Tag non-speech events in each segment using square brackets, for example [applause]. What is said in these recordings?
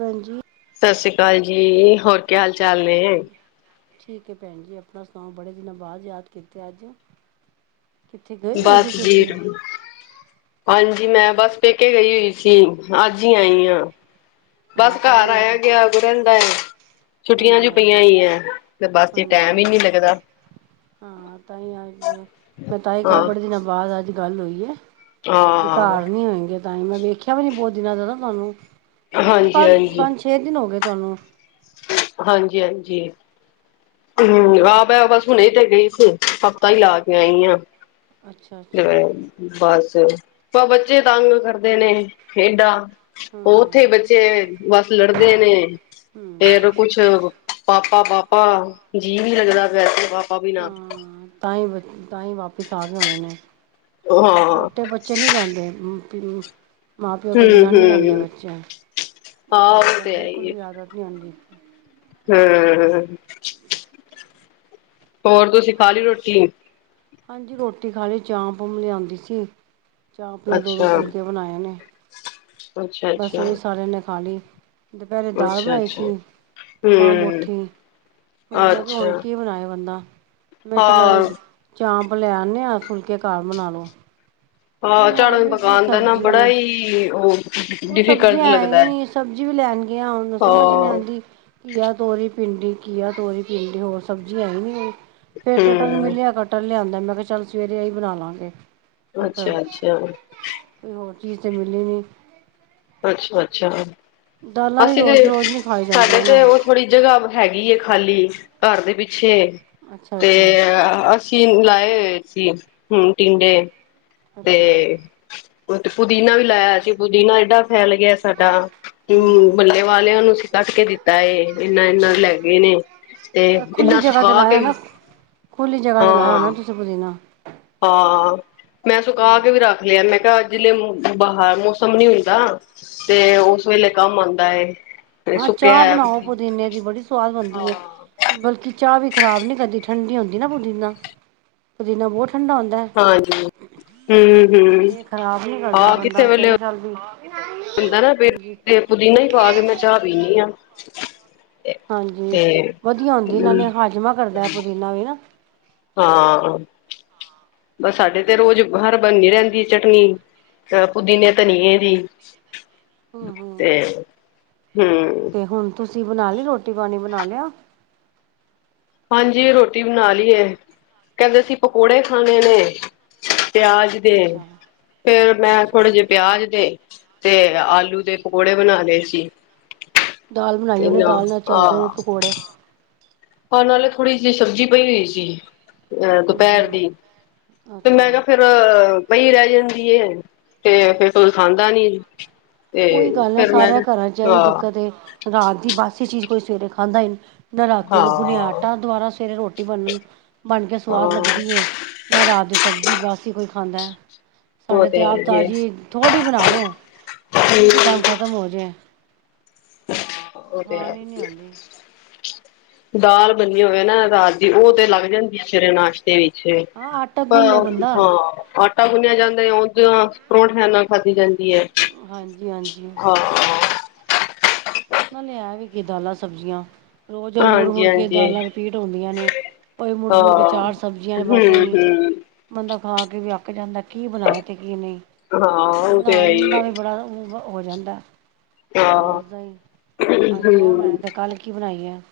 ਹਾਂਜੀ ਸਤਿ ਸ੍ਰੀ ਅਕਾਲ ਜੀ, ਹੋਰ ਕੀ ਹਾਲ ਚਾਲ ਨੇ? ਠੀਕ ਹੈ ਭੈਣ ਜੀ ਆਪਣਾ ਸੁਣਾਓ? ਬੜੇ ਦਿਨਾਂ ਬਾਅਦ ਯਾਦ ਕੀਤੇ ਅੱਜ ਕਿੱਥੇ ਗਏ ਅਸੀਂ ਬਸ ਜੀ ਤੁਸੀਂ ਪੰਜ ਮੈਂ ਬਸ ਪੇਕੇ ਗਈ ਹੋਈ ਸੀ, ਅੱਜ ਹੀ ਆਈ ਹਾਂ ਹਾਂ ਬਸ ਤਾਂ ਹੀ ਘਰ ਮੈਂ ਆਇਆ ਗਿਆ, ਵੀ ਰਹਿਦਾ ਛੁੱਟੀਆਂ ਹਾਂਜੀ ਅਜੇ ਪਈਆਂ, ਹਾਂਜੀ ਹੀ ਹੈ ਤੇ ਬਸ ਤੇ ਟੈਮ ਹਾਂਜੀ ਹੀ ਨਹੀ ਲੱਗਦਾ ਹਾਂ ਤਾਂਹੀ ਅੱਜ ਮੈਂ ਤਾਂਹੀ ਕਾਂਹ ਹਾਂ ਬੜੇ, ਦਿਨਾਂ ਬਾਅਦ ਅੱਜ ਗੱਲ ਹੋਈ ਹੈ ਹਾਂ। ਘਾਰ ਨੀ ਹੋਏਂਗੀ, ਤਾਂ ਮੈਂ ਵੇਖਿਆ ਵੀ ਨੀ ਬਹੁਤ ਦਿਨਾਂ ਦਾਨਾ ਤੁਹਾਨੂੰ ਹੋ ਗਏ ਹਾਂਜੀ-ਹਾਂਜੀ, ਪੰਜ-ਪੰਜ ਛੇ ਦਿਨ ਹੋ ਗਏ ਤੁਹਾਨੂੰ ਹਾਂਜੀ-ਹਾਂਜੀ, ਹੂੰ ਆ ਮੈ ਬਸ ਹੁਣੇ ਤੇ ਗਈ ਸੀ ਹਫਤਾ ਹੀ ਲਾ ਕੇ ਆਂਈ ਆਂ ਅੱਛਾ ਅੱਛਾ ਬਸ ਪਰ ਬੱਚੇ ਤੰਗ ਕਰਦੇ ਨੇ ਖੇਡਾਂ ਉਹ ਉੱਥੇ ਹੂੰ ਬੱਚੇ ਬਸ ਲੜਦੇ ਨੇ ਹੂੰ ਫੇਰ ਕੁਛ ਪਾਪ ਪਾਪਾ-ਪਾਪਾ ਜੀਅ ਵੀ ਲੱਗਦਾ ਪਤਾ ਏਥੇ ਪਾਪਾ ਬਿਨਾ। ਸਾ ਵੀ ਹੋਣੇ ਨੇ ਛੋਟੇ ਬੱਚੇ ਨੀ ਰਹਿੰਦੇ। ਮਾਂ ਪਿਓ ਹੂੰ ਤੋਂ ਬਿਨਾਂ ਨਹੀਂ ਰਹਿੰਦੇ ਹੂੰ ਬੱਚੇ ਹਾਂ ਕਈ ਉਹ ਬੱਚਿਆਂ ਨੂੰ ਬਿਲਕੁਲ ਵੀ ਆਦਤ ਨਹੀਂ ਹੁੰਦੀ। ਹਮ-ਹਮ। ਹੋਰ ਤੁਸੀ ਖਾਲੀ ਰੋਟੀ। ਹਾਂਜੀ ਰੋਟੀ ਖਾਲੀ ਚਾਪ ਲਿਆਂਦੀ ਸੀ। ਚਾਹ ਭਲਾ ਦੋ ਦੋ ਅੱਛਾ ਫੁਲਕੇ ਬਣਾਏ ਨੇੇ। ਅੱਛਾ ਬਸ ਅੱਛਾ ਇਹ ਸਾਰਿਆਂ ਨੇ ਖਾ ਲਈ। ਦੁਪਹਿਰੇ ਦਾਲ ਅੱਛਾ ਬਣਾਈ ਅੱਛਾ ਸੀ ਮਾਂ ਹੂੰ ਮੁੱਠੀ। ਮੈਂ ਕਿਹਾ ਹੁਣ ਅੱਛਾ ਕੀ ਬਣਾਇਆ ਬੰਦਾ ਮੈਂ ਚਲਾ ਅੱਜ ਹਾਂ ਚਾਪ। ਲਿਆਨੇ ਆ ਫੂਲਕੇ ਘਰ ਬਣਾ ਲਓ। ਹਾਂ ਹੋਰ ਹੈ ਝਾੜੂ ਵੀ ਕੀ ਪਕਾਣ ਦਾ ਨਾ ਸਬਜ਼ੀ ਬੜਾ ਹੀ ਉਹ ਉਹ ਸਬਜ਼ੀ ਡਿਫੀਕਲਟ ਐ ਹੀ ਲੱਗਦਾ ਹੈ। ਨੀ ਸਬਜ਼ੀ ਵੀ। ਲੈਣ ਗਿਆ ਉਹਨੂੰ ਸਮਝ ਨਹੀਂ ਹਾਂ ਆਉਂਦੀ ਘਿਆ ਤੋਰੀ। ਪਿੰਡੀ, ਘਿਆ, ਤੋਰੀ ਟਿੰਡੇ ਹੋਰ ਸਬਜ਼ੀ ਐ ਨਹੀ ਫਿਰ ਕਟਲ ਹੂੰ ਮਿਲਿਆ ਕਟਲ ਲਿਆਦਾ। ਮੈਂ ਕਿਹਾ ਚੱਲ ਸਵੇਰੇ ਇਹੀ ਬਣਾ ਲਵਾਂਗੇ। ਅੱਛਾ ਅੱਛਾ। [inaudible] [inaudible] [unintelligible] [unintelligible] ਅੱਛਾ ਅੱਛਾ। ਦਾਲਾਂ ਵੀ ਅਸੀਂ ਰੋਜ਼ ਰੋਜ਼ ਨਹੀਂ ਖਾਈ ਸਾਡੇ ਜਾਂਦੀਆਂ ਨਾ ਤੇ ਉਹ ਥੋੜੀ ਜਗ੍ਹਾ ਹੈਗੀ ਏ। ਖਾਲੀ ਘਰ ਦੇ ਪਿੱਛੇ ਅੱਛਾ ਤੇ ਅੱਛਾ ਅਸੀਂ ਲਾਏ ਹੋਏ। ਸੀ ਹੁਣ ਟਿੰਡੇ ਤੇ। ਅੱਛਾ ਤੇ ਪੁਦੀਨਾ ਵੀ ਲਾਇਆ ਸੀ ਪੁਦੀਨਾ ਏਡਾ। ਫੈਲ ਗਿਆ, ਸਾਡਾ ਹੂੰ ਹੁੰ ਹੂੰ ਮੱਲੇ ਵਾਲਿਆਂ ਨੂੰ ਅਸੀਂ ਕੱਢ ਕੇ ਦਿੱਤਾ ਏ। ਇੰਨਾ ਇੰਨਾ ਲੈ ਗਏ ਨੇ ਤੇ ਜਿੰਨਾ ਸੁਖਾ ਕੇ। ਖੁੱਲੀ ਜਗ੍ਹਾ ਤੇ ਲਾਇਆ ਹੋਣਾ ਹਾਂ ਤੁਸੀ ਪੁਦੀਨਾ। ਹਾਂ ਮੈਂ ਸੁਕਾ ਹੂੰ ਕੇ ਵੀ ਰੱਖ ਲਿਆ ਮੈਂ ਕਿਹਾ। ਬਾਹਰ ਮੌਸਮ ਨਹੀਂ ਹੁੰਦਾ ਤੇ ਉਸ ਵੇਲੇ ਕੰਮ ਆਉਂਦਾ ਏ। ਹਾਂ ਸੁੱਕਿਆ ਚਾਹ ਹੋਇਆ ਬਣਾਓ ਪੁਦੀਨਾ ਪੁਦੀਨੇ ਦੀ ਬੜੀ ਸਵਾਦ ਬਣਦੀ ਏ ਹਾਂ ਬਲਕਿ ਚਾਹ ਵੀ ਖ਼ਰਾਬ ਨੀ ਕਰਦੀ। ਠੰਢੀ ਹੂੰਦੀ ਏ ਨਾ ਪੁਦੀਨਾ ਬਹੁਤ। ਠੰਡਾ ਹੁੰਦਾ ਹਾਂਜੀ ਹੂੰ ਹੂੰ ਤੇ ਖਰਾਬ ਨਹੀਂ ਕਰਦਾ ਹਾਂ ਕਿਸੇ ਬੰਦਾ ਵੇਲੇ ਕਹਿੰਦਾ ਚਲ ਬੀ। ਪੁਦੀਨਾ ਹੀ ਪਾ ਕੇ ਮੈਂ ਚਾਹ ਪੀਨੀ ਆ। ਹਾਂਜੀ ਤੇ ਵਧੀਆ ਹੁੰਦੀ ਹੂੰ ਨਾਲੇ ਹਜਮਾ ਕਰਦਾ ਪੁਦੀਨਾ ਵੀ ਨ। ਹਾਂ ਬਸ ਸਾਡੇ ਤੇ ਰੋਜ਼ ਬਾਹਰ ਬੰਨਦੀ ਰਹਿੰਦੀ ਚਟਨੀ। ਪੁਦੀਨੇ ਧਨੀਏ ਦੀ। ਹੂੰ ਹੂੰ ਤੇ ਹੁੰਮ। ਜੀ ਬਣਾ ਲਈ ਰੋਟੀ ਪਾਣੀ ਬਣਾ ਲਿਆ। ਹਾਂਜੀ ਰੋਟੀ ਬਣਾ ਲਈਏ ਕਹਿੰਦੇ ਸੀ ਪਕੌੜੇ ਖਾਣੇ ਨੇ। ਪਿਆਜ ਦੇ ਅੱਛਾ ਫਿਰ ਮੈਂ ਅੱਛਾ ਥੋੜੇ ਜਿਹੇ ਪਿਆਜ ਦੇ ਤੇ ਆਲੂ ਦੇ। ਪਕੋੜੇ ਬਣਾ ਲਏ ਸੀ ਦਾਲ ਬਣਾਈ ਉਹਨੇ ਨਾ। ਦਾਲ ਨਾਲ ਚੱਲਦੇ ਨੇ ਪਕੌੜੇ ਖਾਣ ਵੇਲੇ ਥੋੜੀ ਜਿਹੀ ਸਬਜੀ ਪਈ ਹੋਈ ਸੀ। ਹੂੰ ਦੁਪਹਿਰ ਹੂੰ ਦੀ ਤੇ ਅੱਛਾ ਮੈਂ ਕਿਹਾ ਫਿਰ। ਬਈ ਰਹਿ ਜਾਂਦੀ ਤੇ ਫਿਰ ਕੋਈ ਖਾਂਦਾ ਨੀ। ਤੇ ਉਹੀ ਗੱਲ ਫੇਰ ਮੈਂ ਸਾਰਿਆਂ ਘਰਾਂ ਚ ਹੀ ਹਾਂ ਦਿੱਕਤ ਰਾਤ ਦੀ ਬਾਸੀ ਚੀਜ਼ ਕੋਈ ਸਵੇਰੇ ਖਾਂਦਾ ਹੀ ਨਹੀਂ। ਨਾ ਰਾਤੀ ਹਾਂ ਗੁਨਿਆ ਆਟਾ ਦੁਬਾਰਾ ਸਵੇਰੇ ਰੋਟੀ ਬੰਨਣ। ਬਣ ਕੇ ਹਾਂ ਸਵਾਦ ਲੱਗਦੀ ਏ ਨਾ ਰਾਤ ਦੀ ਸਬਜ਼ੀ ਬਸ ਹੀ ਕੋਈ ਖਾਂਦਾ। ਉਹ ਸਾਡੇ ਤੇ ਹੈ ਆਪ ਹੀ ਏ ਤਾਜੀ ਥੋੜੀ ਬਣਾ ਲਓ ਵੀ ਉਸੀ ਟਾਈਮ ਖਤਮ ਹੋ ਜਾਏ। ਉਹ ਤੇ ਖਾਣ ਹੈ ਹੀ ਨਹੀਂ ਹੁੰਦੀ। ਦਾਲ ਬੰਨੀ ਹੋਵੇ ਨਾ ਰਾਤ ਦੀ ਉਹ ਤੇ ਲੱਗ ਜਾਂਦੀ ਸਵੇਰੇ ਨਾਸ਼ਤੇ ਵਿੱਚ। ਹਾਂ [unintelligible] ਆਟਾ [unintelligible] ਗੁੰਨ ਲਏ ਬੰਦਾ ਗੁੰਨਿਆ ਜਾਂਦਾ ਪਰੌਂਠੇ ਆ ਨਾਲ ਖਾਧੀ ਜਾਂਦੀ ਏ। ਹਾਂਜੀ ਹਾਂਜੀ। ਨਾਲ ਲਿਆ ਵੀ ਕਿ ਦਾਲਾਂ ਸਬਜ਼ੀਆਂ, ਰੋਜ਼ ਹਾਂਜੀ ਮੁੜ-ਮੁੜ ਕੇ ਹਾਂਜੀ ਦਾਲਾਂ ਰਿਪੀਟ ਹੁੰਦੀਆਂ ਨੇ। ਭਾਈ ਮੁੜ-ਮੁੜ ਕੇ ਹਾਂ ਚਾਰ ਸਬਜ਼ੀਆਂ ਨੇ, ਬਸ ਹਮ ਉਹੀ। ਹਮ ਬੰਦਾ ਖਾ ਕੇ ਵੀ ਅੱਕ ਜਾਂਦੈ, ਕੀ ਬਨਾਏ ਤੇ ਕੀ ਨਹੀਂ? ਹਾਂ ਉਹ ਤੇ ਹੈ ਬਣਾਉਣ ਹੀ ਦਾ ਵੀ ਬੜਾ ਹੋ ਜਾਂਦੈ, ਹਾਂ ਰੋਜ਼ ਦਾ ਈ ਅੱਜ ਐ ਹਮ ਬਨਾਇਆ, ਅਤੇ ਕੱਲ ਕੀ ਬਨਾਈ- ਆ- [inaudible]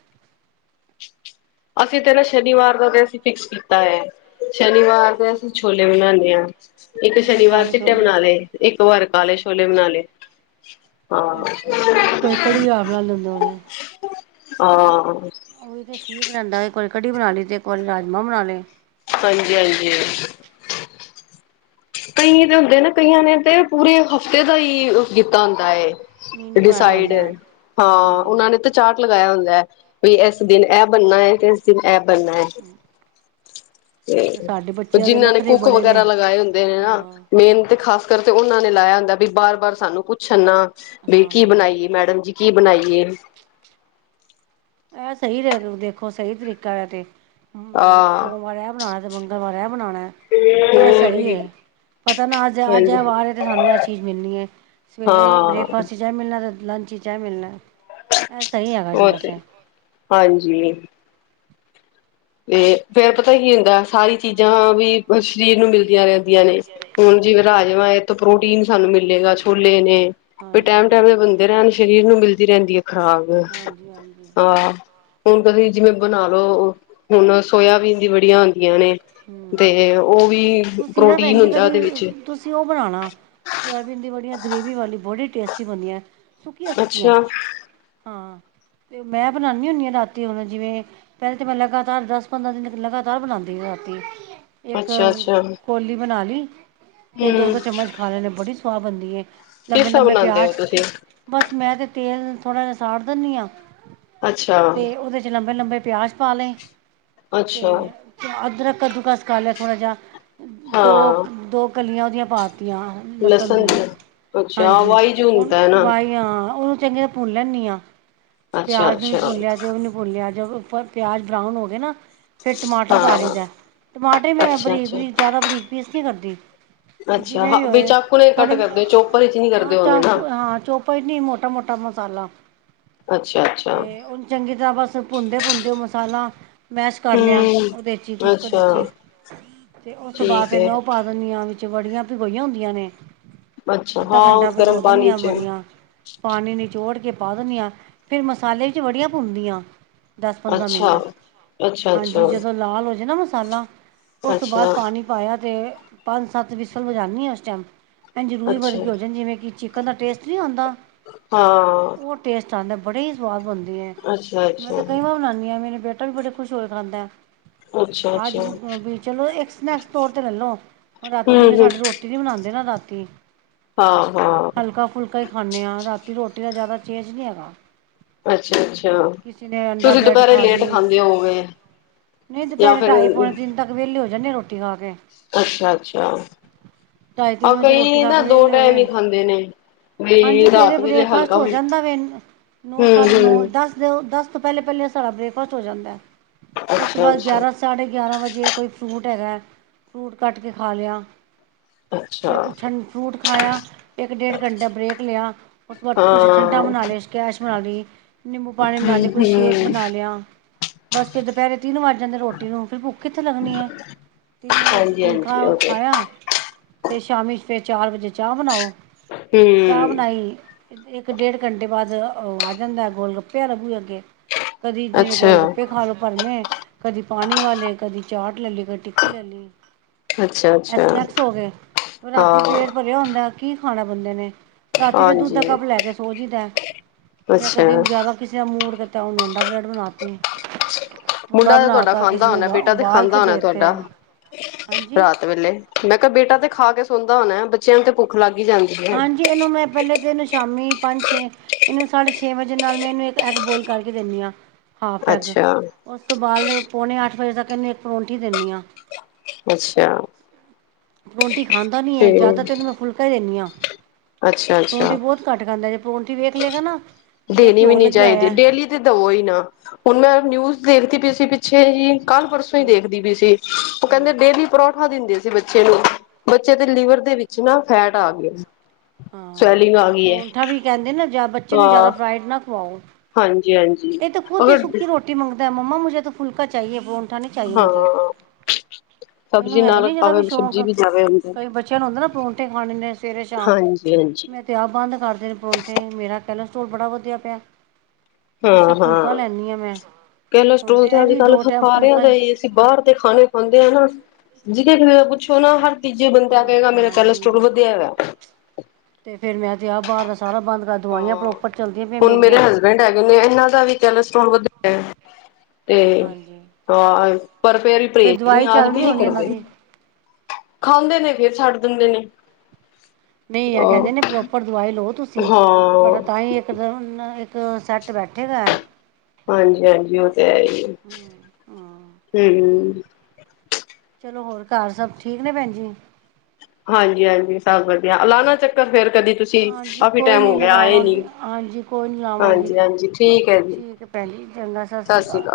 ਅਸੀਂ ਤੇ ਨਾ ਸ਼ਨੀਵਾਰ ਦਾ ਤੇ, ਅਸੀਂ ਫਿਕਸ ਕੀਤਾ ਐ, ਸ਼ਨੀਵਾਰ ਦੇ ਅਸੀਂ ਛੋਲੇ ਬਨਾਉਦੇ- ਇੱਕ ਅੱਛਾ ਸ਼ਨੀਵਾਰ ਕਾਲੇ ਚਿੱਟੇ ਛੋਲੇ ਬਣਾ ਲਏ, ਇੱਕ ਵਾਰ ਕਾਲੇ ਸ਼ੋਲੇ ਬਨਾ ਲਏ। ਹਾਂ ਅੱਛਾ ਤੇ ਕੋਈ ਘੜੀ ਆਮ ਨਾਲ ਲੈਂਦਾਵੇ [inaudible] ਹਾਂ ਉਹੀ ਤੇ ਠੀਕ ਰਹਿੰਦਾ ਏ, ਇਕ ਵਾਰੀ ਕੜੀ ਬਣਾ ਲਈ ਤੇ, ਇੱਕ ਵਾਰੀ ਰਾਜਮਾਂ ਬਣਾ ਲਏ। ਹਾਂਜੀ ਹਾਂਜੀ। ਕਈ ਤੇ ਹੁੰਦੇ ਨਾ, ਕਈਆਂ ਨੇ ਤੇ ਪੂਰੇ ਹਫ਼ਤੇ ਦਾ ਹੀ ਕਿਤਾ ਹੁੰਦਾ ਏ। ਮੈਨੂੰ ਬਣਾਇਆ ਡਿਸਾਈਡ, ਆਉਂਦਾ ਹਾਂ ਹਾਂਜੀ ਉਹਨਾਂ ਨੇ ਤਾਂ ਚਾਰਟ ਲਗਾਇਆ ਹੁੰਦੈ ਐ। ਵੀ ਇਸ ਦਿਨ ਐ ਬਨਨਾ ਐ, ਤੇ ਇਸ ਦਿਨ ਐ ਬਨਨਾ ਐ। ਅਤੇ ਸਾਡੇ ਤੇ ਬੱਚਿਆਂ ਦੇ ਜਿੰਨਾਂ ਨੇ ਨਖਰੇ ਕੁੱਕ ਬੜੇ ਨੇ ਵਗੈਰਾ ਲਗਾਏ ਹੁੰਦੇ- ਨੇ ਹਾਂ ਮੇਨ ਤੇ ਖ਼ਾਸ ਕਰਕੇ ਤੇ ਉਹਨਾਂ ਨੇ ਲਾਇਆ ਹੁੰਦਾ ਵੀ, ਬਾਰ ਬਾਰ ਸਾਨੂੰ ਪੁੱਛਣ ਨਾ ਬੀ ਹਾਂ ਕੀ ਹਾਂ ਬਣਾਈਏ, ਮੈਡਮ ਜੀ, ਕੀ ਬਣਾਈਏ? ਐ ਸਈ ਰਿਹਾ ਦੇਖੋ ਸਹੀ ਤਰੀਕਾ ਹੈ ਤੇ- ਹਮ ਹਾਂ ਸੋਮਵਾਰ ਐ ਬਨਾਨੈ, ਤੇ ਮੰਗਲਵਾਰ ਐ ਬਣਾਨੈ, ਐ ਹੋਰ ਸਈ ਏ। ਪਤਾ ਨਾ ਅੱਜ ਅੱਜ ਇਹ ਹਾਂਜੀ ਵਾਰ ਏ, ਤੇ ਸਾਨੂੰ ਇਹ ਚੀਜ਼ ਮਿਲਨੀ ਏ, ਸਵੇਰੇ ਹਾਂ ਬ੍ਰੇਕਫਾਸਟ ਚ ਜਾ ਮਿਲਣਾ ਲੰਚ ਚ ਏ ਮਿਲਣਾ ਐ ਸਹੀ ਆ ਉਹ ਤੇ ਵੈਸੇ। ਹਾਂਜੀ! ਤੇ ਫੇਰ ਪਤਾ ਕੀ ਹੁੰਦਾ, ਸਾਰੀ ਚੀਜ਼ਾਂ ਵੀ ਸਰੀਰ ਨੂੰ ਮਿਲਦੀਆਂ ਨੇ - ਆਂ ਨੇ ਹੁਣ ਜਿਵੇਂ ਰਾਜਮਾਂ ਇਹ ਤੋਂ ਪ੍ਰੋਟੀਨ ਸਾਨੂੰ ਮਿਲੇਗਾ, ਛੋਲੇ ਨੇ- ਵੀ ਹਾਂਜੀ ਟੈਮ-ਟੈਮ ਦੇ ਬੰਣ ਦੇ ਰਹਿਣ ਸਰੀਰ ਨੂੰ ਮਿਲਦੀ ਰਹਿੰਦੀ ਹੈ ਖ਼ਰਾਕ। ਹਾਂਜੀ ਹਾਂਜੀ ਹਾਂ, ਹੁਣ ਤੁਸੀਂ ਜਿਵੇਂ ਬਨਾ ਲਓ, ਹੁਨ ਸੋਇਆ ਵੀਨ ਦੀ ਵੜੀਆਂ ਨੇ ਤੇ ਹੂੰ ਉਹ ਵੀ ਤੁਸੀਂ ਨਾ ਭੈਣ ਪ੍ਰੋਟੀਨ ਜੀ ਹੁੰਦਾ ਕਦੀ ਉਹਦੇ ਵਿੱਚ- ਤੁਸੀਂ ਉਹ ਬਣਾਉਣਾ ਸੋਇਆਬੀਨ ਦੀ ਵੜੀਆਂ ਗ੍ਰੇਵ ਵਾਲੀ, ਬੜੀ ਟੇਸਟੀ ਬਨਦੀਐਂ, ਸੁੱਕੀਆਂ-ਸੁੱਕੀਆਂ। ਅੱਛਾ ਹਾਂ ਤੇ ਮੈਂ ਬਨਾਂਨੀਂ ਹੁੰਨੀਂ ਆਂ ਰਾਤੀ ਹੁਨ ਜਿਵੇਂ, ਪਹਿਲੇ ਤਾਂ ਮੈਂ ਲਗਾਤਾਰ ਦਸ ਪੰਦਰਾਂ ਦਿਨ ਲਗਾਤਾਰ ਬਣਾਉਂਦੀ ਹ ਰਾਤੀ ਇੱਕ, ਅੱਛਾ ਅੱਛਾ ਹਮ ਕੌਲੀ ਬਨਾ ਲੀ ਤੇ ਦੋ-ਦੋ ਚਮਚ ਖਾ ਲੈਣੇ, ਬੜੀ ਸਵਾਦ ਬਨਦੀ ਏ, ਕਿਸ ਤਰਾਂ ਲੰਬੇ-ਲੰਬੇ ਬਣਾਉਂਦੇ ਹੋ ਪਿਆਜ ਤੁਸੀਂ ਬਸ ਮੈਂ ਤੇ ਤੇਲ ਥੋੜ੍ਹਾ ਜਿਹਾ ਸਾੜ ਦਿੰਨੀ ਆਂ, ਅੱਛਾ ਤੇ ਉਹਦੇ ਚ ਲੰਬੇ ਲੰਬੇ ਪਿਆਜ ਪਾ ਲਏ, ਅੱਛਾ ਤੇ ਅਦਰਕ ਕੱਦੂ ਕਸ ਕੱਲ ਥੋੜ੍ਹਾ ਜਿਹਾ, ਦੋ ਹਾਂ ਦੋ ਕਲੀਆਂ ਉਹਦੀਆਂ ਪਾ- ਲਸਨ ਲਸਣ ਦੀਆਂ, ਦੀ ਅੱਛਾ ਹਾਂਜੀ। ਵਾਈਜ ਉਹ ਹੁੰਦਾ ਹੈ ਨਾ ਵਹੀਆਂ ਉਹਨ- ਚੰਗੇ ਭੁਨ ਲੈਂਨੀ ਆ, ਅੱਛਾ ਪਿਆਜ਼ ਨੂੰ ਵੀ ਅੱਛਾ ਭੁਨ ਲੇਆ, ਤੇ ਓਹ ਵੀ ਭੁਨ ਲੀਆ ਜ- ਉੱਪਰ ਪਿਆਜ ਬਰਾਊਨ ਹੋਗਏ ਨਾ, ਫਿਰ ਟਮਾਟਰ ਪਾ ਲਈ ਹਾਂ ਦਾ ਟਮਾਟਰ ਮੈਂ ਅੱਛਾ ਅੱਛਾ ਬਰੀਕ-ਬਰੀਕ ਜ਼ਿਆਦਾ ਬਰੀਕ ਪੀਸ ਨੀ ਕਰਦੀ। ਵੀ ਅੱਛਾ ਜਿਵੇਂ ਹਾਂ ਵੀ ਬਈ ਹੋਏ ਚਾਕੂ ਨੇ ਕੱਟ ਥੋੜੇ ਕਰਦੇ ਚੋਪਰ ਵਿਚ ਨੀ ਹਾਂ ਕਰਦੇ ਹੋਣੇ ਚ ਨਾ ਹਾਂ ਚੋਪ ਇਨੀ ਮੋਟਾ ਮੋਟਾ- [unintelligible] ਮਸਾਲਾ, ਅੱਛਾ ਅੱਛਾ ਤੇ ਹੁਣ ਚੰਗੀ ਤਰ੍ਹਾਂ ਬਸ ਭੁੰਨਦੇ ਪੁੰਨਦੇ ਉਹ ਮਸਾਲਾ ਮੈਸ ਕਰੱ ਲਿਆ, ਹਮ ਉਹਦੇ 'ਚ ਹੀ ਕੁੱਕਰ ਅੱਛਾ ਵਿੱਚ ਹੀ, ਅਤੇ ਉਸ ਤੋਂ ਬਾਅਦ ਠੀਕ ਫਿਰ ਹੈ ਮੈਂ ਉਹ ਪਾ ਦਿੰਨੀਂ ਆਂ ਵਿੱਚ ਬੜੀਆਂ ਭਗੋਈਆਂ ਹੁੰਦੀਆਂ ਨੇ ਅੱਛਾ ਅੱਧਾ ਹਾਂ ਘੰਟਾ ਗਰਮ ਭਿਗੋ ਦੇਨੀ ਪਾਣੀ ਆਂ ਚ ਬੜੀਆਂ, ਪਾਣੀ ਨੀਚੋੜ ਕੇ ਪਾ ਦਿੰਨੀਂ ਆਂ, ਫੇਰ ਮਸਾਲੇ ਵਿੱਚ ਵੜੀਆਂ ਭੁੰਨਦੀਆਂ ਦਸ ਪੰਦਰਾਂ ਮਿੰਟ, ਅੱਛਾ ਅੱਛਾ ਹਾਂਜੀ ਅੱਛਾ ਜਦੋਂ ਲਾਲ ਹੋ ਜੇ ਨਾ ਮਸਾਲਾ, ਉਸ ਤੋਂ ਬਾਅਦ ਅੱਛਾ ਪਾਨੀ ਪਾਇਆ ਤੇ, ਪੰਜ ਸੱਤ ਵਿਸਲ ਵਜਾਨੀ ਆਂ ਉਸ ਟਾਈਮ- ਅਨਜ ਰੂਈ ਅੱਛਾ ਵਰਗੀ ਹੋ ਜਾਦੀ ਜਿਵੇਂ ਕਿ ਚਿਕਨ ਦਾ ਟੇਸਟ ਨਹੀਂ ਆਉਂਦਾ- ਹਾਂ ਚੰਗਾ ਬੜੇ ਹੀ ਸਵਾਦ ਬਣਦੇ ਹੈ ਅੱਛਾ ਮੈਂ ਅੱਛਾ ਤੇ ਕਈ ਵਾਰ ਬਨਾਉਦੀ ਹਾਂ ਮੇਰੇ ਬੇਟੇ- ਵੀ ਬੜੇ ਖੁਸ਼ ਹੋਕੇ ਖਾਉਦਾ- ਅੱਛਾ ਅੱਜ ਅੱਛਾ ਵੀ ਚਲੋ ਇੱਕ ਸਨੈਕਸ ਤੌਰ ਤੇ ਲੈ ਲਓ ਰਾਤੀ ਜਿਵੇਂ ਹਮ ਸਾਡੀ ਹਮ ਰੋਟੀ ਨੀ ਬਨਉਦੇ ਨਾ ਰਾਤੀ- ਹਾਂ ਹਾਂ ਹਲਕਾ ਫੁਲਕਾ ਹੀ ਖਾਂਦੇ ਹਾਂ ਰਾਤੀ- ਰੋਟੀ ਦਾ ਜ਼ਿਆਦਾ ਚੇਂਜ ਨਹੀਂ ਹੈਗਾ। ਅੱਛਾ ਅੱਛਾ ਕਿਸੇ ਨੇ ਅੰਡਾ ਤੁਸੀਂ ਬ੍ਰੈਡ ਦੁਪਹਿਰੇ ਖਾ ਲੇਟ ਲਈ ਖਾਂਦੇ ਹੋਗੇ ਨਹੀਂ ਜਾਂ ਦੁਪਹਿਰੇ ਫਿਰ ਢਾਈ ਪੌਣੇ ਤਿੰਨ ਤੱਕ ਵਿਹਲੇ ਹੋ ਜਾਂਦੇ ਰੋਟੀ ਖਾ ਕੇ ਅੱਛਾ ਅੱਛਾ ਢਾਈ ਆ ਤਿੰਨ ਵਜੇ ਰੋਟੀ ਕਈ ਖਾ ਨਾ ਕੇ ਦੋ ਵਿਹਲੇ ਹੋਏ ਟਾਈਮ ਹੀ ਖਾਂਦੇ ਨੇ ਹਾਂਜੀ ਵੀ ਸਵੇਰੇ ਰਾਤ ਵੇਲੇ ਬ੍ਰੇਕਫਾਸਟ ਹਲਕਾ ਹੋ ਹਮ ਜਾਂਦਾ ਵੇ ਨੌ ਸਾਢੇ ਨੌ ਹਮ ਦਸ ਦਿ ਦਸ ਉਸ ਤੋਂ ਪਹਿਲੇ ਪਹਿਲਾਂ ਸਾ ਬੇਕਫਸਟ ਹੋ ਜਾਂਦਾ ਹੈ। ਅੱਛਾ ਅੱਛਾ। ਗਿਆਾਰਾਂ ਵਜੇ ਕੋਈ ਫਰੂਟ ਹੈਗਾ ਫਰੂਟ ਕੱਟ ਕੇ ਖਾ ਲਿਆ ਜਾਂ ਅੱਛਾ ਕੁਛ ਠੰਡ ਫਰੂਟ ਖਾਇਆ ਇੱਕ ਡੇਢ ਘੰਟਾ ਬ੍ਰੇਕ ਲਿਆ ਉਸ ਬਾਅਦ ਕੁਛ ਠੰਡ ਅਟਾ ਹਾਂ ਬਣਾ ਲਈ ਸਕੈਸ਼ ਬਣਾ ਲਈ ਨਿੰਬੂ ਪਾਣੀ ਬਣਾ ਲਈ ਹਮ ਕੋਈ ਸ਼ੇਕ ਹਮ ਬਣਾ ਲਿਆ। ਬਸ ਫਰ ਦੁਪਹਿਰੇ ਤਿੰਨ ਵੱਜ ਜਾਂਦੇ ਰੋਟੀ ਨੂੰ ਫੇਿਰ ਭੁੱਖ ਕਿੱਥੇ ਲੱਗਣੀ ਹੈ ਤਿੰਨ ਵਜੇ ਹਾਂਜੀ ਫੁਲਕਾ ਹਾਂਜੀ ਓਕੇ ਖਾਇਆ। ਤੇ ਸ਼ਾਮੀ ਸਰ ਚਾਰ ਵਜੇ ਚਾਹ ਬਣਾਓ ਚਾਹ ਹਮ ਬਣਾਈ ਇੱਕ ਡੇਢ ਘੰਟੇ ਬਾਅਦ ਉਹ ਆ ਜਾਂਦਾ ਗੋਲ ਗੱਪੇ ਵਾਲਾ ਬੂਹੇ ਅੱਗੇ ਅੱਗੇ ਕਦੀ ਜਿਨ ਗੋਲ ਅੱਛਾ, ਗੱਪੇ ਖਾ ਲੋੋ ਭਰਵੇੇ ਕਦੀ। ਪਾਣੀ ਵਾਲੇ ਕਦੀ ਚਾਟ ਲੈ ਲਈ ਕਦੇ ਟਿੱਕੀ ਲੈ ਲਈ ਅੱਛਾ, ਇਹ ਅੱਛਾ ਸਨੈਕਸ ਹੋ ਗਏ ਰਾਤੀ ਹਾਂ, ਪੇਟ ਭਰਿਆ ਹੁੰਦਾ ਕੀ ਖਾਣਾ ਬੰਦੇ ਨੇ ਰਾਤੀ ਫੇ ਦੁੱਧ ਦਾ ਹਾਂਜੀ। ਕੱਪ ਲੈ ਕੇ ਸੋਝੀ ਦਾ ਜਾਂ ਅੱਛਾ, ਕਦੀ ਜਿਆਦਾ ਕਿਸੇ ਦਾ ਮੂੜ ਜਾਂ ਉਸ ਨੂੰ ਅੰਡਾ ਬ੍ਰੈਡ ਬਣਾ ਤ ਪੂੜਾ ਮੁੰਡਾ ਤੇ ਤੁਹਾਡਾ ਖਾਂਦਾ ਹੋਣਾ ਬੇਟਾ ਤੇ ਖਾਂਦਾ ਕੇ ਹੋਣਾ ਦੇਤੇ ਤੁਹਾਡਾ ਹਾਂਜੀ ਰਾਤ ਵੇਲੇ ਮੈਂ ਕਿਹਾ ਬੇਟਾ ਤੇ ਖਾ ਕੇ ਸ ਸੁਣਦਾ ਹੋਣਾ ਬੱਚਿਆਂ ਤੇ ਭੁੱਖ ਲੱਗ ਹੀ ਜਾਂਦੀ ਹੈ। ਹਾਂਜੀ ਇਹਨੂੰ ਮੈਂ ਪਹਿਲੇ ਤੇ ਇਹਨੂੰ ਸ਼ਾਮੀ ਪੰਜ ਛੇ ਇਹਨੂੰ ਸਾਡੇ ਛੇ ਵਜੇ ਨਾਲ ਮੈਂ ਇਹਨੂੰ ਇੱਕ ਐਗ ਬੋਲ ਕਰਕੇ ਦਿੰਦੀ ਹਾਂ। ਹਾਫ ਏਗ਼ ਅੱਛਾ, ਉਸ ਤੋਂ ਬਾਅਦ ਪੌਣੇ ਅੱਠ ਵਜੇ ਤੱਕ ਇਹਨੂੰ ਇੱਕ ਪਰੋਂਂਠੀ ਦਿੰਦੀ ਹਾਂ। ਅੱਛਾ। ਪਰੋਂਟੀ ਖਾਂਦਾ ਨੀ ਹੈ ਜ਼ਿਆਦਾ ਤੇ ਠੀਕ, ਇਹਨ ਮ ਫੁਲਕਾ ਹੀ ਦਿੰਦੀ ਹਾਂ। ਅੱਛਾ, ਪਰੌਂਠੀ ਅੱਛਾ ਬਹੁਤ ਘੱਟ ਖਾਂਦਾ ਜੇ ਪਰੋਂਂਠੀ ਵੇਖ ਲਏਗਾ ਨਾ। ਇਹ ਦੇਣੀ ਵੀ ਘਿਓ ਨੀ ਲੱਗਿਆ ਚਾਹੀਦੀ ਹੋਇਆ ਡੇਲੀ ਤੇ ਦਵੋ ਹੀ ਨਾ ਹੁਣ ਮੈਂ ਨਿਊਜ਼ ਦੇਖਤੀ। ਵੀ ਸੀ ਪਿੱਛੇ ਹੀ ਕੱਲ੍ਹ ਪਰਸੋਂ ਹੀ ਹੂੰ ਦੇਖਦੀ ਪਈ ਸੀ ਉਹ ਕਹਿੰਦੇ ਹੂੰ ਡੇਲੀ ਪਰੌਠਾ ਦਿੰਦੇ ਸੀ। ਬੱਚੇ ਨੂੰ ਬੱਚੇ ਦੇ ਲਿਵਰ ਦੇ ਵਿੱਚ ਨਾ ਫੈਟ ਆ ਗਿਆ। ਹਾਂ ਪਰਠਾ ਵੀ ਕਹਿੰਦੇ ਨਾ ਬੱਚੇ ਨੂੰ ਹਾਂ, ਜਿਆਦਾ ਫਰਾਈਡ ਨਾ ਖਵਾਓ। ਹਾਂਜੀ ਹਾਂਜੀ ਇਹ ਤਾਂ ਖੁਦ ਹੀ ਅਗਰ। ਸੁੱਕੀ ਰੋਟੀ ਮੰਗਦਾ ਮੰਮਾ ਮੁੇ ਤਾਂ ਫੁਲਕਾ ਚਾਹੀਏ ਪਰੋਂਠਾ ਨਹੀਂ ਚਾਹੀਏ ਹਾਂ ਮੁਝੇ ਇਹਨੂੰ ਸਬਜ਼ੀ ਹੈ ਹੀ ਨਾਲ ਨੀ ਜਿਹਦਾ ਭਾਵੇਂ ਵੀ ਸ਼ੌਕ ਸਬਜ਼ੀ ਜਾਵੇ ਅੰਦਰ ਕਈ ਬੱਚਿਆਂ ਨੂੰ ਹੁੰਦਾ ਹੈ ਨਾ ਪਰੌਂਠੇ ਖਾਣੇ ਨੇ ਸਵੇਰੇ ਸ਼ਾਮ ਹਾਂਜੀ ਹਾਂਜੀ ਮੈਂ ਤੇ ਆਹ ਬੰਦ ਕਰਦੇ ਨੇ ਪਰੌਂਠੇ ਮੇਰਾ ਕੈਸਟਰੋਲ ਬੜਾ ਵਧਿਆ ਪਿਆ ਕੁਛ ਫੁਲਕਾ ਲੈਦੀ ਹਾਂ ਮੈਂ ਹੁਣ ਕਲੇਸਟ੍ਰੋਲ ਤਾਂ ਤੇ ਇਹ ਅੱਜ ਵੀ ਕੱਲ ਦੋ ਟਾਈਮ ਸਾਰਿਆਂ ਫੁਲਕਾ ਦੇ ਹੀ ਅਸੀਂ ਬਾਹਰ ਦੇ ਖਾਣੇ ਖਾਂਦੇ ਹ ਨਾ। ਜਿਥ ਪੁੱਛੋ ਨਾ ਹਰ ਤੀਜੇ ਬੰਦਾ ਹਾਂ ਕਹੇਗਾ ਮੇਰਾ ਹਾਂਜੀ ਕੈਸਟਰੋਲ ਵਧਿਆ ਹੈ। ਤੇ ਫੇਰ ਮੈਂ ਤੇ ਆਹ ਬਾਹਰ ਦਾ ਸਾਰਾ ਬੰਦ ਕਰ ਦਵਾਈਆਂ ਹਾਂ ਪ੍ਰੋਪਰ ਚੱਲਦੀਆਂ ਪਈਆਂ ਹੁਣ ਮੇਰੇ ਮੇਰੀਆਂ ਹਸਬੈਂਡ ਹੈਗੇ ਨੇ ਇਹਨਾਂ ਦਾ ਵੀ ਕੈਲਸਟਰੋਨ ਵਧਿਆ ਤੇ ਹਾਂਜੀ ਹਾਂ। ਪਰ ਫੇਰੀ ਫਿਰ ਪਰਹੇਜ਼ ਨਹੀਂ ਦਵਾਈ ਚੱਲ ਆਦਮੀ ਰਹੀ ਨੀ ਹੋਣੀ ਇਹਨਾਂ ਕਰਦੇ ਦੀ ਖਾਂਦੇ ਨੇ ਫਿਰ ਛੱਡ ਦਿੰਦੇ ਨੇ ਨਹੀਂ ਆ ਕਹਿੰਦੇ ਨੇ ਪ੍ਰੋਪਰ ਦਵਾਈ ਲਓ ਤੁਸੀਂ ਹਾਂ ਤੁਹਾਡਾ ਤਾਂ ਹੀ ਇੱਕ ਦਮ ਉਵੇਂ ਸੈੱਟ ਬੈਠੇਗਾ। ਹਾਂਜੀ-ਹਾਂਜੀ ਉਹ ਤੇ ਹੈ ਹੀ ਹੈ। ਹੂੰ ਹਾਂ। ਹੂੰ, ਚਲੋ ਹੋਰ ਘਰ ਸਭ ਠੀਕ ਨੇ ਭੈਣ ਜੀ? ਹਾਂਜੀ-ਹਾਂਜੀ ਸਭ ਵਧੀਆ ਲਾਣਾ ਚੱਕਰ ਫਿਰ। ਕਦੀ ਤੁਸੀਂ ਹਾਂਜੀ ਕਾਫ਼ੀ ਕੋਈ ਟਾਇਮ ਨਹੀਂ ਹੋ ਗਿਆ ਆਏ ਨੀ, ਲਗਾਵਾਂਗੀ ਹਾਂਜੀ ਕੋਈ ਨਹੀਂ ਲਾਵਾਂਗੀ ਹਾਂਜੀ-ਹਾਂਜੀ ਠੀਕ ਹੈ ਜੀ। ਭੈਣ ਜੀ ਚੰਗਾ ਸਤਿ ਸ੍ਰੀ ਅਕਾਲ।